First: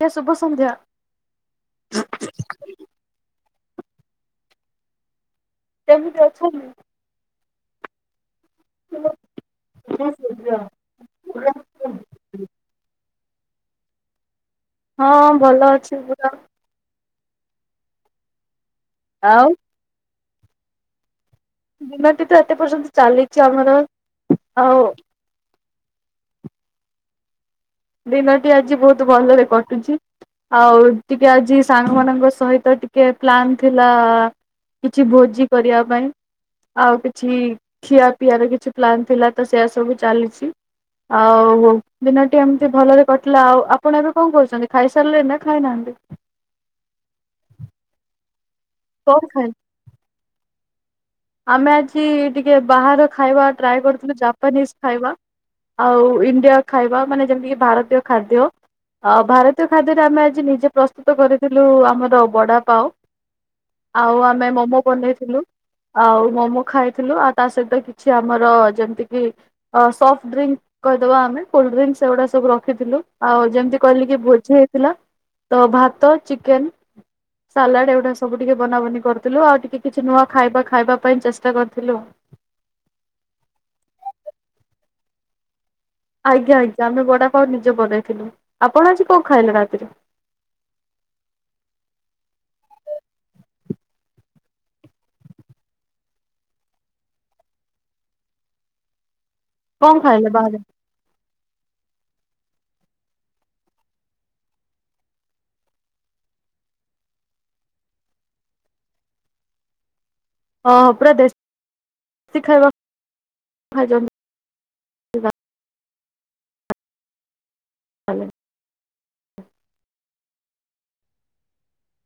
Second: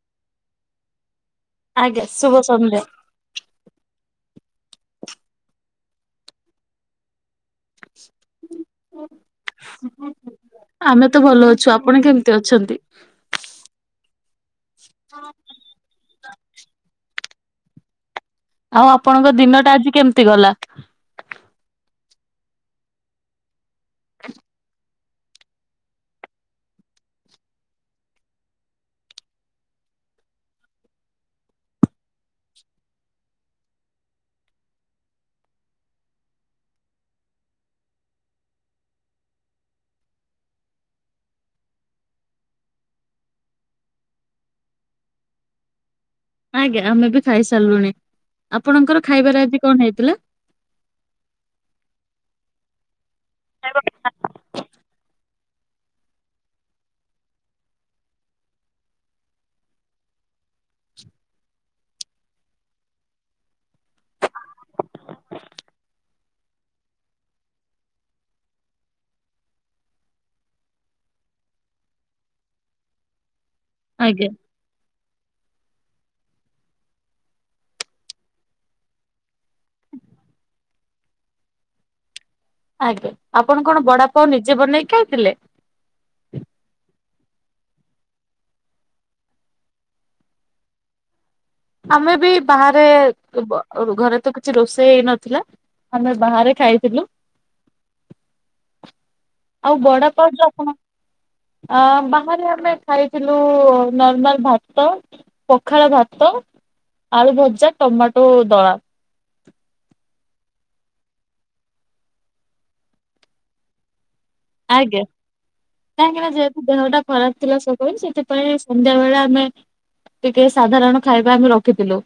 ଏ, ସୁଭ ସନନ୍ଧ୍ୟା। ଆଜ୍ଞା ଶୁଭ ସନନ୍ଧ୍ୟା। କେମିତି ଅଛନ୍ତି? [unintelligible] ସିଗ୍ର। ଆମେ ତ ଭଲ ଅଛୁ ଆପଣ କେମିତି ଅଛନ୍ତି? ହଁ ଭଲ ଅଛି ପୁରା। ଆଉ ଆପଣଙ୍କ ଆଉ ଦିନ ଟା ଆଜି କେମ୍ତି ଗଲା? ଦିନଟି ତ ଏତେ ପର୍ଯ୍ୟନ୍ତ ଚାଲିଚି ଆମର ଆଉ। ଦିନଟି ଆଜି ବହୁତ୍ ଭଲରେ କଟୁଛି। ଆଉ ଟିକେ ଆଜି ସାଙ୍ଗ ମାନଙ୍କ ସହିତ ଟିକେ ପ୍ଲାନ୍ ଥିଲା। କିଛି ଭୋଜି କରିବା ପାଇଁ। ଆଉ କିଛି ଖିଆ ପିଆରେ କିଛି ପ୍ଲାନ୍ ଥିଲା ତ ସେୟା ସବୁ ଚାଲିଛି। ଆଉ ହଉ ଦିନଟି ସେଏ ଭଲରେ କଟିଲା। ଆଉ ଆପଣ ଏବେ କଣ କରୁଛନ୍ତି? ଖାଇସାରିଲେ ନାଁ ଖାଇନାହାନ୍ତି? ଆଜ୍ଞା ଆମେ ବି ଖାଇ ସାରିଲୁଣି ଆପଣଙ୍କର କଣ ଖାଇ ଖାଇବାର ଆଜି କଣ ହେଇଥିଲା? ଆମେ ଆଜି ଟିକେ ବାହାର ଖାଇବା ଟ୍ରାଏ କରିଥିଲୁ ଜାପାନିଶ ଖାଇବା। ଆଉ ଇଣ୍ଡିଆ ଖାଇବା ମାନେ ଯେମ୍ତି କି ଭାରତୀୟ ଖାଦ୍ୟ। ଆଉ ଭାରତୀୟ ଖାଦ୍ୟରେ ଆମେ ଆଜି ନିଜେ ପ୍ରସ୍ତୁତ କରିଥିଲୁ, ଆମର ବଡ଼ବାପା ଆଉ ଆଉ ଆମେ ମୋମୋ ବନେଇଥିଲୁ। ଆଉ ମୋମୋ ଖାଇଥିଲୁ, ଆଉ ତା ସହିତ କିଛି ଆମର ଯେମିତି କି ଆଉ ସଫ୍ଟ ଡ୍ରିଙ୍କ କହିଦେବା ଆମେ କୋଲଡ୍ରିଙ୍କସ୍ ସେଗୁଡା ସବୁ ରଖିଥିଲୁ ଆଉ ଯେମ୍ତି କଲି କି ଆଜ୍ଞା। ବୁଝି ହେଇଥିଲା ତ ଭାତ ଚିକେନ? ସାଲାଡ ଏଗୁଟା ସବୁ ଟିକେ ବନା ବନି କରିଥିଲୁ ଆଉ ଟିକେ କିଛି ନୂଆ ଖାଇବା। ଖାଇବା ପାଇଁ ଚେଷ୍ଟା କରିଥିଲୁ। ଆଜ୍ଞା, ଆପଣ କଣ ବଡାପଓ ନିଜେ ବନେଇକି ଖାଇଥିଲେ? ଆଜ୍ଞା ଆଜ୍ଞା, ଆମେ ବଡାପାଓ ନିଜେ ବନେଇଥିଲୁ। ଆପଣ ଆଜି କଣ ଖାଇଲେ ରାତିରେ? ଆମେ ବି ବାହାରେ [unintelligible] ଘରେ ତ କିଛି ରୋଷେଇ ହେଇ ନଥିଲା। ଆମେ ବାହାରେ ଖାଇଥିଲୁ। ଆଉ କଣ ଖାଇଲେ ବଡପାଓ ଯଉ ବାହାରେ ଆପଣ ଅଁ, ବାହାରେ ଆମେ ଖାଇଥିଲୁ ନର୍ମାଲ ଭାତ। ପଖାଳ ଭାତ, ଆଳୁ ଭଜା, ଟମାଟୋ ଦଳା। [unintelligible] ପୂରା ଦେଶ୍ ଶି ଖାଇବା ଖାଇ ଥିଲୁ। ଆଜ୍ଞା, କାହିଁକି ନାଁ ଯେହେତୁ ଦେହ ଟା ଖରାପ ଥିଲା [unintelligible] ତାହେଲେ। ସେଥିପାଇଁ ସନ୍ଧ୍ୟା ବେଳେ ଆମେ ଟିକେ ସାଧାରଣ ଖାଇବା ଆମେ ରଖିଥିଲୁ।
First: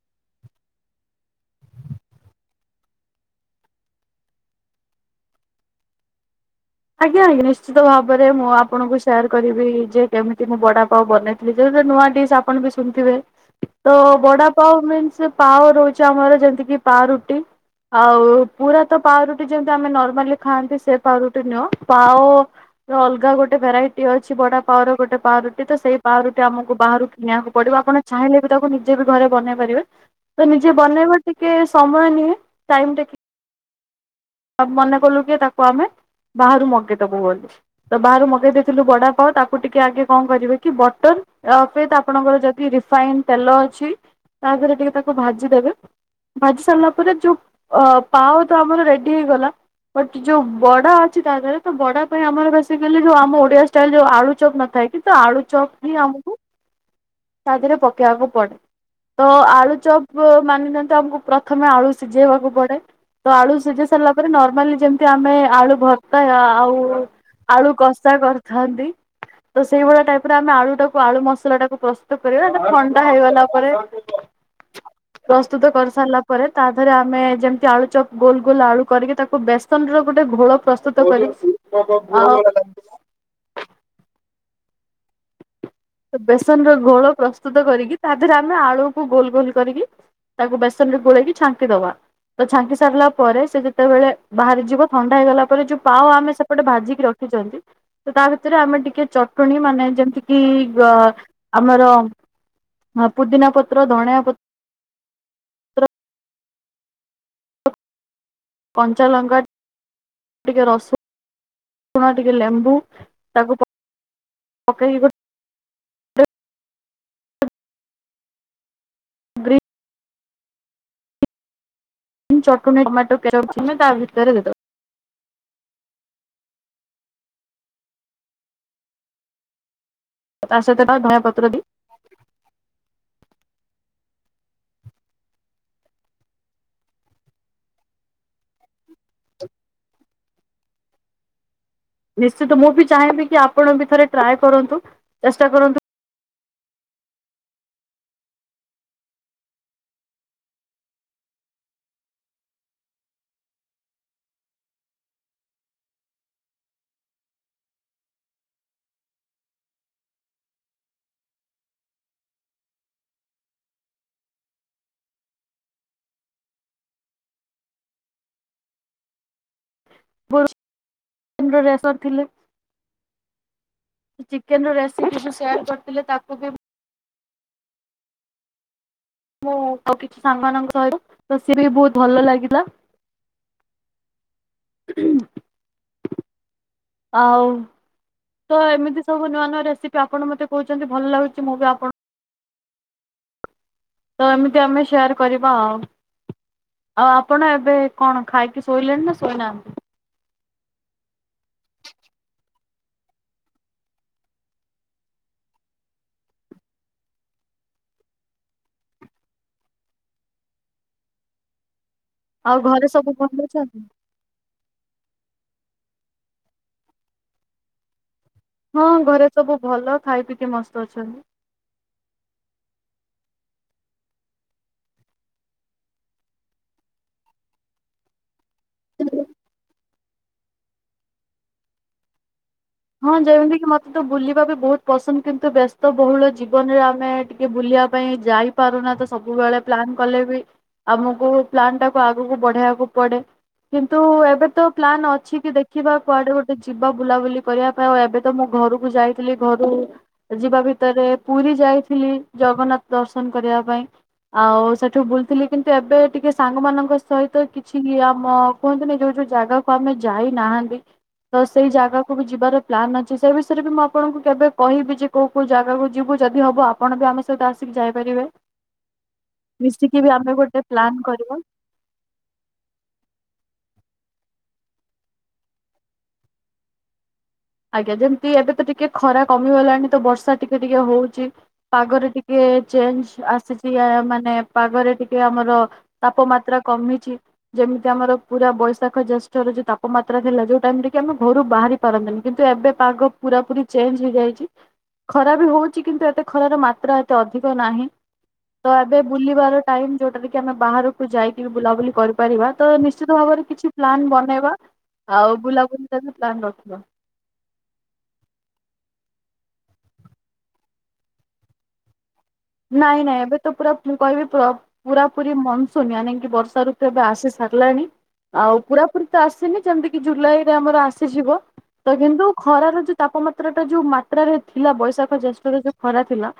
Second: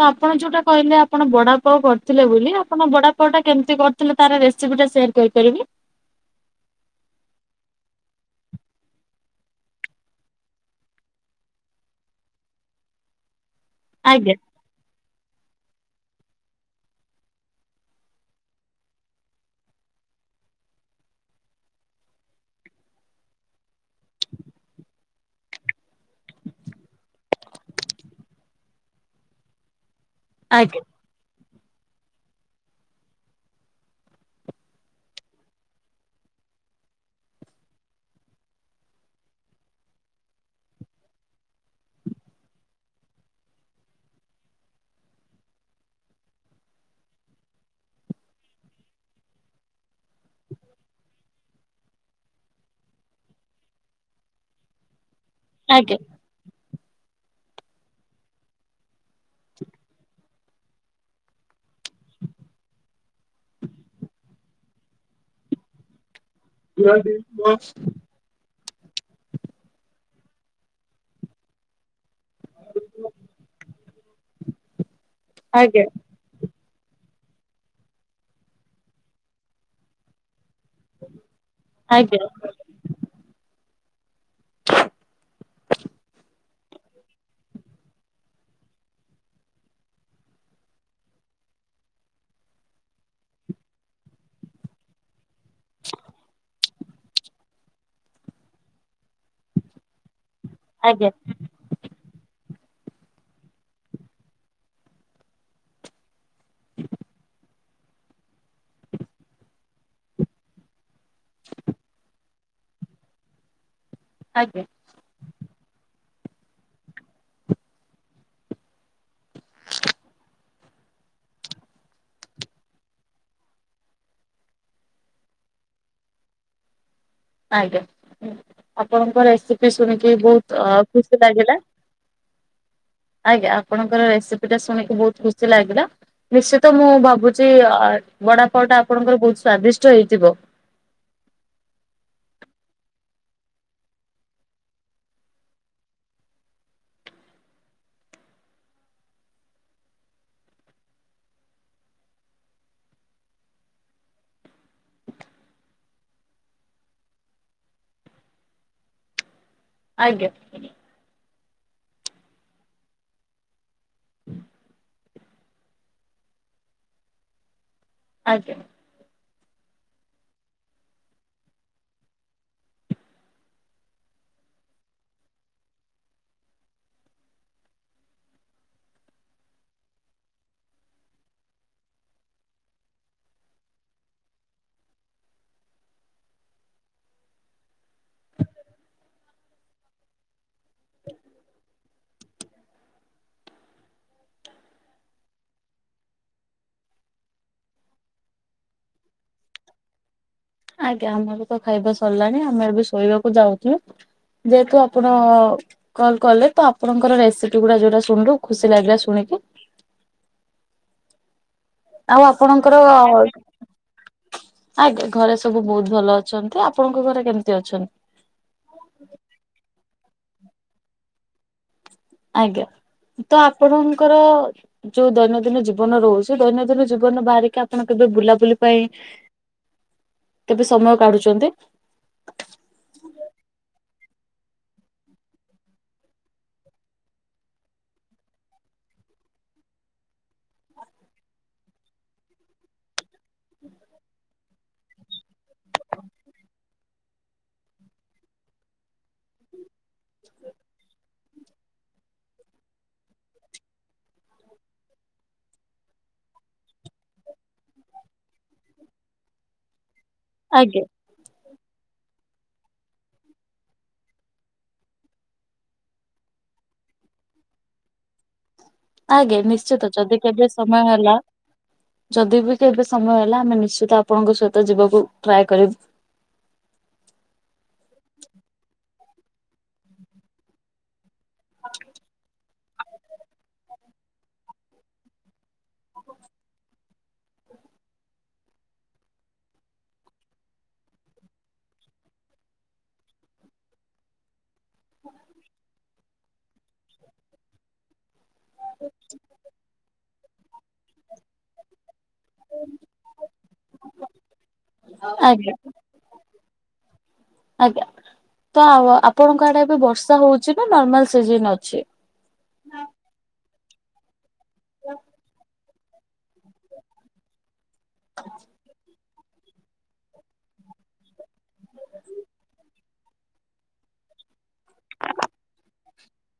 ତ ଆପଣ ଯୋଉଟା କହିଲେ, ଆପଣ ବଡାପଓ କରିଥିଲେ ବୋଲି, ଆପଣ ବଡାପାଓ ଟା କେମିତି କର୍? ତେଲେ ତାର ରେସୋପି ଟା ସେୟାର କରିପାରିବେ ଆଜ୍ଞା, ଆଜ୍ଞା, ନିଶ୍ଚିତ ଭାବରେ ମୁଁ ଆପଣଙ୍କୁ ସେୟାର କରିବି ଯେ କେମିତି ମୁଁ ବଡା ପାଓ ବନେତ୍। ନିଜତ ନୂଆ ଡିସ୍ ଆପଣ ବି ଶୁଣିଥିବେ ତ, ଆଜ୍ଞା ବଡାପ୍? ପାଓ ମିନ୍ସ ପାଓ ରହୁଛି ଆମର ଯେମିତି କିି ପାଓ ରୁଟି। ଆଉ ପୁରା ତ ପାଉଁରୁଟି ଯେମିତି ଆମେ ନର୍ମାଲି ଖାଆନ୍ତି ସେ ପାଉଁରୁଟି ନୁହଁ ପାଓ ଅଲଗା ଗୋଟେ ଭେରାଇଟି ଅଛି ବଡା ପାଓ ର ଗୋଟେ ପାଉାରୁଟି ତ ସେଇ ପାଉାରୁଟି ଆମକୁ ବାହାରୁ କିଣିବାକୁ ପଡିବ ଆପଣ ଚାହିଁଲେ ବି ତାକୁ ନିଜେ ବି ଘରେ ବନେଇ ପାରିବେ। ତ ନିଜେ ଆଜ୍ଞା ବନେଇବ ଟିକେ ସମୟ ନିଏ ଟାଇମ୍ ଟିକେ ତାକୁ ମନେ କଲୁ କି ତାକୁ ଆମେ ବାହାରୁ ମଗେଇଦବୁ ବୋଲି। ତ ବାହାରୁ ମଗେଇ ଦେଇେଇଥିଲୁ ବଡାପାଓ ତାକୁ ଟିକେ ଆଗେ କଣ କରିବେ କି ବଟର [unintelligible] ଆପଣଙ୍କର ଯଦି ରିଫାଇନ୍ ତେଲ ଅଛି ତା ଦେହରେ ଟିକେ ତାକୁ ଭାଜିଦେବେ। ଭାଜି ସାରିଲା ପରେ ଯୋଉ ଅ ପାଓ ତ ଆମର ରେଡି ହେଇଗଲା। ବଟ୍ ଯୋଉ ବଡା ଅଛି ତା ଦେହରେ ତ ବଡା ପାଇଁ ଆମର ବେସିକାଲି ଯୋଉ ଆମ ଓଡିଆ ଷ୍ଟାଇଲ୍ ଯୋଉ ଆଳୁ ଚପା ନଥାଏ କି? ତ ଆଳୁ ଚପ୍ ହିଁ ଆଜ୍ଞା ଆମକୁ ତା ଦେହରେ ପକେଇବାକୁ ପଡେ ତ ଆଳୁ ଚପ୍ ତ ମାନି ନିଅନ୍ତୁ ଆମକୁ ପ୍ରଥମେ ଆଳୁ ସିଝେଇବାକୁ ପଡେ ତ ଆଳୁ ସିଝେଇ ସାରିଲା ପରେ ନରର୍ମାଲି ଯେମିତି ଆମେ ଆଳୁ ଭର୍ତ୍ତା ଆଉ ଆଳୁ କ କସା କରିଥାନ୍ତି। ତ ସେଇଭଳିଆ ଟାଇପ୍ ର ଆମେ ଆଳୁ ଟାକୁ ଆଳୁ ମସଲା ଟାକୁ ପ୍ରସ୍ତୁତ କରିବା ତ ଥଣ୍ଡା ହେଇଗଲା ପରେ ପ୍ରସ୍ତୁତ ଆଜ୍ଞା କରିସାରିଲା ପରେ ତା ଦେହରେ ଆମେ ଯେମିତି ଆଳୁ ଚପ୍ ଗୋଲ ଗୋଲ ଆଳୁ କରିକି ତାକୁ ବେସନ ର ଗୋଟେ ଘୋଳ ପ୍ରସ୍ତୁତ କରି ଆଜ୍ଞା ଆ ବେସନ ର ଗୋଳ ପ୍ରସ୍ତୁତ କରିକି ତା ଦେହରେ ଆମେ ଆଳୁ କୁ ଗୋଲ ଗୋଲ କରିକି ତାକୁୁ ବେସନରେ ଗୋଳିି କି ଛାଙ୍କିଦବା। ତ ଛାଙ୍କି ସାରିଲା ପରେ ସେ ଯେତେବେଳେ ବାହାରି ଯିବ ଥଣ୍ଡା ହେଇଗଲା ପରେ ଯୋଉ ପାଓ ଆମେ ଗୋଟେ ଭାଜିକି ରଖିଛନ୍ତି ତ ତା ଭିତରେ ଆମେ ଟିକେ ଚଟଣୀ ମାନେ ଯେମିତି କି ଆଜ୍ଞା ଆମର ପୁଦିନା ପତ୍ର ଧଣିଆ ପତ୍ର କଞ୍ଚାଲଙ୍କା ଟିକେ ରସୁଣୁଣ ଟିକେ ଲେମ୍ବୁ ତାକୁ ପ ଆଜ୍ଞା। ପକେଇବ ଗ୍ରୀନ ଚଟଣି ଟମାଟୋ କେଚପ୍ ଥିଲେ ତା ଭିତରେ ଦେଇଦବ। ଆଜ୍ଞା ଆପଣଙ୍କ ରେସିପି ଶୁଣିକି ତା ବହୁତ୍ ସହିତ ଧଣିଆ ଖୁସି ପତ୍ର ଲାଗିଲା। ଆଜ୍ଞା ଆପଣଙ୍କର ରେସିପି ଟା ଶୁଣିକି ବହୁତ୍ ଖୁସି ଲାଗିଲା। ନିଶ୍ଚିନ୍ତ ମୁଁ ଭାବୁଛି ବଡାପାଓ ଟା ଆପଣଙ୍କର ବହୁତ୍ ସ୍ଵାଦିଷ୍ଟ ହେଇଥିବ। ନିଶ୍ଚିନ୍ତ ମୁଁ ବି ଚାହିଁବି କି ଆପଣ ବି ଥରେ ଟ୍ରାଏ କରନ୍ତୁ ଚେଷ୍ଟା କରନ୍ତୁ। ଆଜ୍ଞା। ଆଜ୍ଞା। ପୂରୁ ରେସର ଥିଲେ। ଚିକେନ୍ ର ରେସିପି ଯୋଉ ସେୟାର କରିଥିଲେ ତାକୁ ବି ମୁଁ ତ କିଛି ସାଙ୍ଗ ମାନଙ୍କ ସହିତ ତ ସିଏ ବି ବହୁତ୍ ଭଲ ଲାଗିଲା। ହୁଁ ହୁଁ ଆଉ। ତ ଏମିତି ସବୁ ନୂଆ ନୂଆ ରେସିପି ଆପଣ ମତେ କହୁଛନ୍ତି ଭଲ ଲାଗୁଛି ମୁଁ ବି ଆପଣ ତ ଏମିତି ଆମେ ସେୟାର କରିବା ଆଉ। ଆଉ ଆପଣ ଏବେ କଣ ଖାଇକି ଶୋଇଲେଣି ନା ଶୋଇନାହାନ୍ତି? ଆଜ୍ଞା ଆମର ତ ଖାଇବା ସରିଲାଣି ଆମେ ଏବେ ଶୋଇବାକୁ ଯାଉଛୁ। ଯେହେତୁ ଆପଣ କଲ୍ କଲେ ତ ଆପଣଙ୍କର ରେସିପି ଗୁଡା ଯୋଉରା ଶୁଣିଲୁ ଖୁସି ଲାଗିଲା ଶୁଣିକି। ଆଉ ଆପଣଙ୍କର ଘରେ ସବୁ ଭଲ ଅଛନ୍ତି? ଆଜ୍ଞା ଘରେ ସବୁ ବହୁତ ଭଲ ଅଛନ୍ତି। ଆପଣଙ୍କ ଘରେ କେମିତି ଅଛନ୍ତି? ହଁ ଘରେ ସବୁ ଭଲ ଖାଇ ପିଇିକି ମସ୍ତ ଅଛନ୍ତି। ଆଜ୍ଞା ତ ଆପଣଙ୍କର ଯୋଉ ଦୈନଦିନ ଜୀବନ ରହୁଛି ଦୈନଦିନ ଜୀବନ ରୁ ବାହାରିକି ଆପଣ କେବେ ବୁଲାବୁଲି ପାଇଁ କେବେ ସମୟ କାଢୁଛନ୍ତି? ହଁ ଯେମିତି କିି ମତେ ତ ବୁଲିବା ବି ବହୁତ ପସନ୍ଦ କିନ୍ତୁ ବ୍ୟସ୍ତ ବହୁଳ ଜୀବନରେ ଆମେ କି ବୁଲିବା ପାଇଁ ଯାଇପାରୁନା। ତ ସବୁବେଳେ ପ୍ଲାନ କଲେ ବି ଆମକୁ ପ୍ଲାନ୍ ଟାକୁ ଆଗକୁ ବଢେଇବାକୁ ପଡେ। କିନ୍ତୁ ଏବେ ତ ପ୍ଲାନ୍ ଅଛି କି ଦେଖିବା କୁଆଡେରେ ଗୋଟେ ଯିବା ବୁଲାବୁଲି କରିବା ପାଇଁ ଆଉ ଏବେ ତ ମୁଁ ଘରକୁ ଯାଇଥିଲି ଘରୁ ଯିବା ଭିତରେ ପୁରୀ ଯାଇଥ ଥିଲି। ଜଗନ୍ନାଥ ଦର୍ଶନ କରିବା ପାଇଁ। ଆଉ ସେଠୁ ବୁଲଥିଲି। କିନ୍ତୁ ଏବେ ଟିକେ ସାଙ୍ଗ ମାନଙ୍କ ସହିତ କିଛି ଇଏ ଆମ କୁହନ୍ତୁନି। ଯୋଉ ଯୋଉ ଜାଗାକୁ ଆମେ ଯାଇନାହାନ୍ତି ଆଜ୍ଞା ତ ସେଇ ଜାଗାକୁ କୁ ବି ଯିବାର ପ୍ଲାନ୍ ଅଛି। ସେ ବିଷୟରେ ବି ମୁଁ ଆପଣଙ୍କୁ କେବେ କହିବି ଯେ କୋଉ କୋଉ ଜାଗାକୁ ଯିବୁ ଯଦି ହବ ଆପ ପଣ ବି ଆମେ ସହିତ ଆସିକି ଯାଇପାରିବେ। ଆଜ୍ଞା ନିଶ୍ଚିତ ମିଶିକି ବି ଯଦି ଆମେ କେବେ ଗୋଟେ ସମୟ ପ୍ଲାନ୍ ହେଲା କରିବା ଯଦି ବି କେବେ ସମୟ ହେଲା ଆମେ ନିଶ୍ଚିତ ଆପଣଙ୍କ ସହିତ ଯିବାକୁ ଟ୍ରାଏ କରିବୁ। ଆଜ୍ଞା। ଯେମିତି ଏବେ ତ ଟିକେ ଖରା କମିଗଲାଣି ତ ବର୍ଷା ଟିକେ ଟିକେ ହଉଛି। ପାଗରେ ଟିକେ ଚେଞ୍ଜ ଆସିଛି ଆ ମାନେ ପାଗରେ ଟିକେ ଆମର ତାପମାତ୍ରା କମିଛି। ଯେମିତି ଆମର ପୁରା ବୈଶାଖ ଜେଷ୍ଠର ଯୋଉ ତାପମାତ୍ରା ଥିଲା ଯୋଉ ଟାଇମ୍ ରେ କି ଆମେ ଘରୁ ବାହାରି ପାରନ୍ତିନି। କିନ୍ତୁ ଏବେ ପାଗ ପୁରା ପୁରି ଚେଞ୍ଜ ହେଇଯାଇଛି। ଖରା ବି ହୋଉଛି। କିନ୍ତୁ ଏତେ ଖରାର ମାତ୍ରା ଏତେ ଅଧିକ ନାହିଁ। ତ ଏବେ ବୁଲିବାର ଟାଇମ୍। ଯୋଉଟାରେ କି ଆମେ ବାହାରକୁ ଯାଇକି ବି ବୁଲାବୁଲି କରିପାରିବା। ତ ନିଶ୍ଚିତ ଭାବରେ କିଛି ପ୍ଲାନ୍ ବନେଇବା। ଆଉ ଆଜ୍ଞା ବୁଲାବୁଲି ଟା ବି ପ୍ଲାାନ ରଖିବା। ଆଜ୍ଞା। ତ ଆପଣଙ୍କ ଆଡେ ଏବେ ବର୍ଷା ହୋଉଛି ନା ନର୍ମାଲ ସିଜିନ୍ ଅଛି? ନାଇଁ ନାଇଁ ଏବେ ତ ପୁରା ମୁଁ କହିବି ପୁର ପୁରା ପୁରି ମ ଶୋନିଆ ନେଇକି ବର୍ଷା ଋତୁ ଏବେ ଆସି ସାରିଲାଣି। ଆଉ ପୁରା ରି ତ ଆସିନି। ଯେମିତି କି ଜୁଲାଇରେ ଆମର ଆସିଯିବ। ତ କିନ୍ତୁ ଖରା ର ଯୋ ତାପମାତ୍ରା ଟା ଯୋଉ ମାତ୍ରାରେ ଥିଲା। ବୈଶାଖ ଜେଷ୍ଠରେ ଯୋଉ ଖରା ଥିଲା।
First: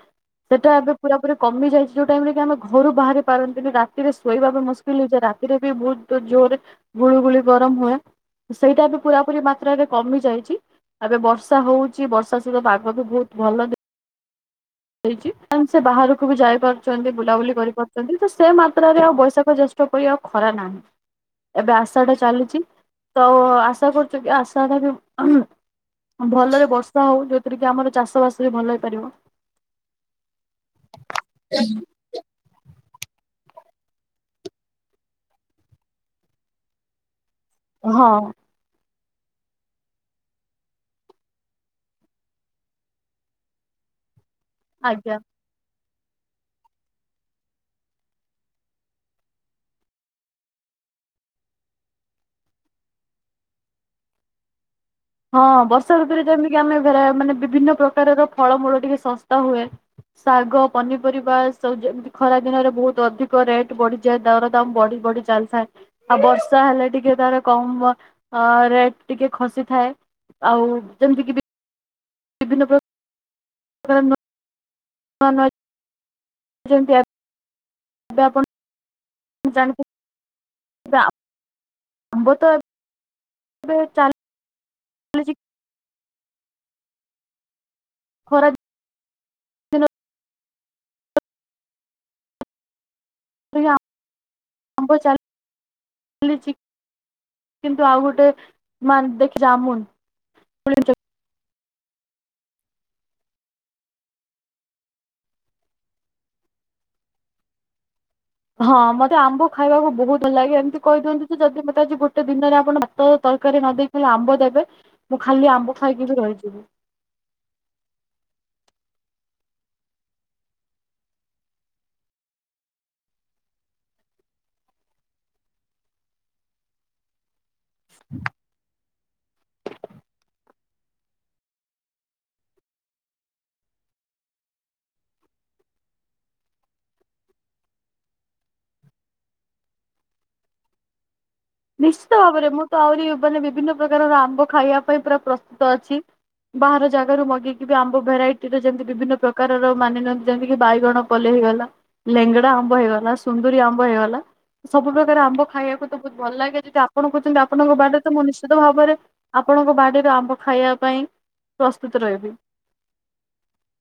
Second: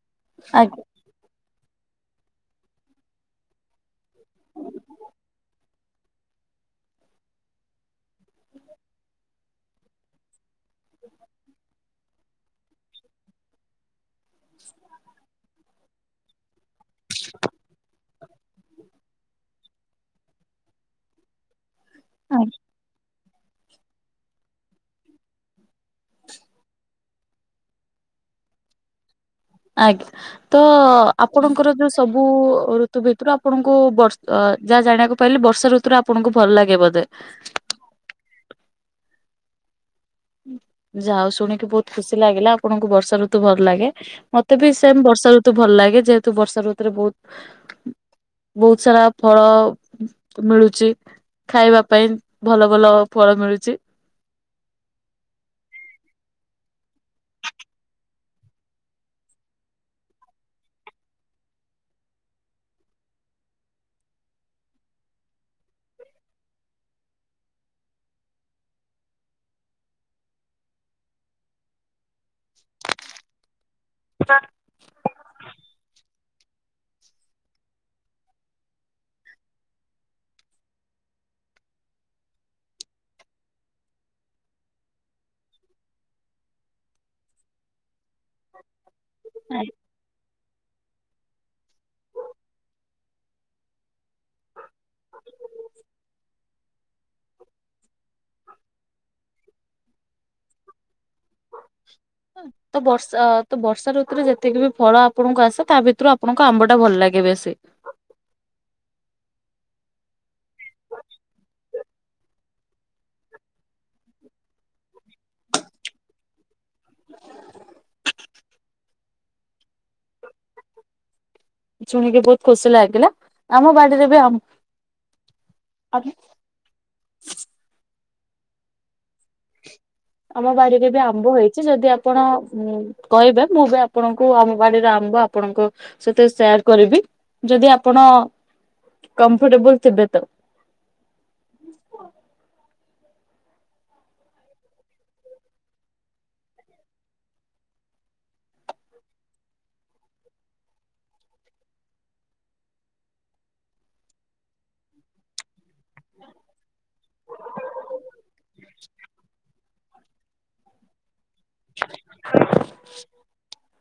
ସେଟା ଆଜ୍ଞା ଏବେ ପୁରା ପୁରି କମି ଯାଇଛି। ଯୋଉ ଟାଇମ୍ ରେ କି ଆମେ ଘରୁ ବାହାରି ପାରନ୍ତିୁନି। ରାତିରେ ଶୋଇବା ବି ମୁସ୍କିଲ ହେଇଯାଏ। ରାତିରେ ବି ବହୁତ ତ ଜୋରେ ଗୁଳୁଗୁଳିୁ ଗରମ ହୁଏ। ସେଇଟା ବି ପୁରାପୁରି ମାତ୍ରାରେ କମି ଯାଇଛି। ଏବେ ବର୍ଷା ହୋଉଛି। ବର୍ଷା ସହିତ ପାଗ ବି ବୋହୁତ ଭଲ ଦେ [unintelligible] ହେଛି ଆଣ୍ଡ ସେ ବାହାରକୁ ବି ଯାଇ ପାରୁଛନ୍ତି ବୁଲାବୁଲି କରିପାରୁ ଛନ୍ତି। ତ ସେ ମାତ୍ରାରେ ଆଉ ବୈଶାଖ ଜ୍ୟେଷ୍ଠ ପରି ଆଉ ଖରା ନାହିଁ। ଏବେ ଆସ ଆଶା ଟା ଆଜ୍ଞା। ଚାଲିଛି। ତ ଆଶା କରୁଛୁ କି ଆଶା ଟା ବି ଭଲରେ ବର୍ଷା ହୋଉ ଯଉଥିରେ କି ଆମର ଚାଷବାସ ବି ଭଲ ହେଇପାରିବ। ଆଜ୍ଞା। ତ ଆପଣଙ୍କର ଯୋଉ ସ ସବୁ ଋତୁ ଭିତରୁ ଆପଣଙ୍କୁ ବଷ ଯାହା ଜାଣିବାକୁ ପାଇଲି। ବର୍ଷା ଋତୁରେ ଆପଣଙ୍କୁ ଭଲ ଲାଗେ ବୋଧେ? [unintelligible] ହଁ। ଯାହା ହୋଉ ଶୁଣିକି ବୋହୁତ ଖୁସି ଲାଗିଲା ଆପଣଙ୍କୁ ବର୍ଷା ଋତୁ ଭଲ ଲାଗେ। ମତେ ବି ସେମ ଆଜ୍ଞା ବର୍ଷା ଋତୁ ଭଲ ଲାଗେ ଯେହେତୁ ବର୍ଷା ଋତୁରେ ବହୁତ ବହୁତ ସାରା ଫଳ ମିଳୁଛି। ଖାଇବା ପାଇଁ ଭଲ ଭଲ ଫଳ ମିଳୁଛି। ହଁ ବର୍ଷା ଋତୁରେ ଯେମତି ଆମେ [unintelligible] ମାନେ ବିଭିନ୍ନ ପ୍ରକାରର ଫଳମୂଳ ଟିକେ ଶସ୍ତା ହୁଏ। ଶାଗ ପନିପରିବା [unintelligible] ଖରା ଦିନରେ ବହୁତ ଅଧିକ ରେଟ୍ ବଢିଯାଏ ଦର ଦାମ ବଢି ବଢି ଚାଲିଥାଏ। ଆଉ ବର୍ଷା ହେଲେ ଟିକେ ତାର କମ ରେଟ୍ ଟିକେ ଖସିଥାଏ। ଆଉ ଯେମିତିକି ବି ବିଭିନ୍ନ ପ୍ର [unintelligible] ନାଁ [unintelligible] ନୂଆ ନୂଆ ଯେମିତି ଆର୍ ଏବେ ଆପଣ ଜାଣି [inaudible] [unintelligible] ଆମ୍ୱ ତ ଏବେ ଚାଲ୍ ଚାଲିଛି। ଖରା ଆଜ୍ଞ୍ ଦିନ [inaudible] ଆମ୍ବ ଚାଲ୍, ଚାଲିଛି। କିନ୍ତୁ ଆଉ ଗୋଟେ ମା ଦେଖି ଜାମୁନ୍ [inaudible] ତ ବର୍ଷା ଅ ତ ବର୍ଷା ଋତୁରେ ଯେତିକି ବି ଫଳ ଆପଣଙ୍କୁ ଆସେ ତା ଭିତରୁ ଆପଣଙ୍କୁ ଆମ୍ବଟା ଭଲ ଲାଗେ ବେଶୀ। ହଁ ମତେ ଆମ୍ବ ଖାଇବାକୁ ବହୁତ ଭଲ ଲାଗେ ଏମିତି କହିଦିଅନ୍ତୁ ଯେ ଯଦି ମତେ ଆଜି ଗୋଟେ ଦିନରେ ଆପଣ ଭାତ ତରକାରୀ ନ ଦେଇ ହେଲେ ଆମ୍ବ ଦେବେ ମୁଁ ଖାଲି ଆମ୍ବ ଖାଇକି ବି ରହିଯିବି। ଶୁଣିକି ବହୁତ ଖୁସି ଲାଗିଲା, ଆମ ବାଡିରେ ବି ଆମ୍, ଆଜ୍ଞା [unintelligible] ଆମ ବାଡିରେ ବି ଆମ୍ବ ହେଇଛି ଯଦି ଆପଣ ଉଁ କହିବେ ମୁଁ ବି ଆପଣଙ୍କୁ ଆମ ବାଡିର ଆମ୍ବ ଆପଣଙ୍କ ସହିତ ଶେୟାର କରିବି। ଯଦି ଆପଣ, କମ୍ଫଟେବୁଲ୍ ଥିବେ ତ ନିଶ୍ଚିତ ଭାବରେ ମୁଁ ତ ଆହୁରି ମାନେ ବିଭିନ୍ନ ପ୍ରକାରର ଆମ୍ବ ଖାଇବା ପାଇଁ ପୁରା ପ୍ରସ୍ତୁତ ଅଛି। ବାହାର ଜାଗାରୁ ମଗେଇକି ବି ଆମ୍ବ ଭେରାଇଟିର ଯେମିତି ବିଭିନ୍ନ ପ୍ରକାରର ମାନି‌ ନିଅନ୍ତୁ ଯେମିତିକି ବାଇଗଣ ପଲେଇ ହେଇଗଲା ଲେଙ୍ଗଡା ଆମ୍ବ ହେଇଗଲା ସୁନ୍ଦୁରୀ ଆମ୍ବ ହେଇଗଲା। ସବୁ ପ୍ରକାର ଆମ୍ବ ଖାଇବାକୁ ତ ବହୁତ ଭଲ ଲାଗେ ଯଦି ଆପଣ କହୁଛନ୍ତି ଆପଣଙ୍କ ବାଡିରେ ତ ମୁଁ ନିଶ୍ଚିତ ଭାବରେ ଆପଣଙ୍କ ବାଡିର ଆମ୍ବ ଖାଇବା ପାଇଁ, ପ୍ରସ୍ତୁତ ରହିବି।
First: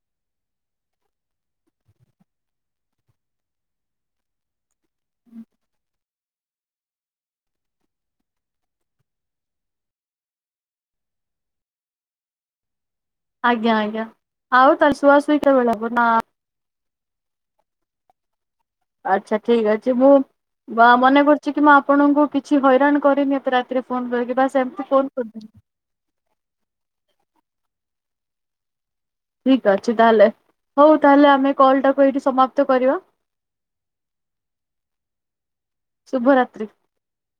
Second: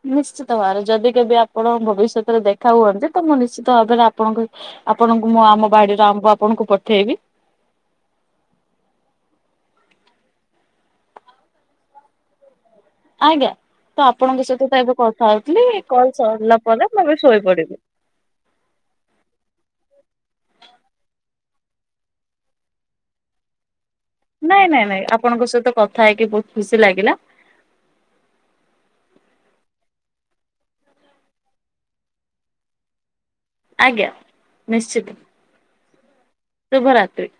ନିଶ୍ଚିତ ଭାବରେ, ଯଦି କେବେ ଆପଣ ଭବିଷ୍ୟତରେ ଦେଖା ହୁଅନ୍ତି ତ ମୁଁ ନିଶ୍ଚିତ ଭାବରେ ଆପଣଙ୍କୁ ଆପଣଙ୍କୁ ମୁଁ ଆମ ବାଡିର ଆମ୍ବ ଆପଣଙ୍କୁ ପଠେଇବି। ଆଜ୍ଞା, ତ ଆପଣଙ୍କ ସହିତ ଆଉ ତ ତାହେଲେ ଏବେ କଥା ଶୁଆଶୁଇ କେତେବେଳେ ହଉଥିଲି ହବ ନା କଲ ସରିଲା ପରେ ମୁଁ ବି ଶୋଇପଡିବି। ଆଚ୍ଛା ଠିକ୍ ଅଛି ମୁଁ ବା ମନେ କରୁଛି କି ମୁଁ ଆପଣଙ୍କୁ କିଛି ହଇରାଣ କରିନି ଏତେ ରାତିରେ ଫୋନ କରିକି ବାସ୍ ଏମିତି ଫୋନ ନାଇଁ-ନାଇଁ-ନାଇଁ କରିଦେଲି। ଆପଣଙ୍କ ସହିତ କଥା ହେଇକି ବହୁତ ଖୁସି ଲାଗିଲା। ଠିକ ଅଛି ତାହେଲେ, ହଉ ତାହେଲେ ଆମେ କଲ୍ ଟାକୁ ଏଇଠି ସମାପ୍ତ କରିବା। ଆଜ୍ଞା ନିଶ୍ଚିତ, ଶୁଭରାତ୍ରି। ଶୁଭରାତ୍ରି।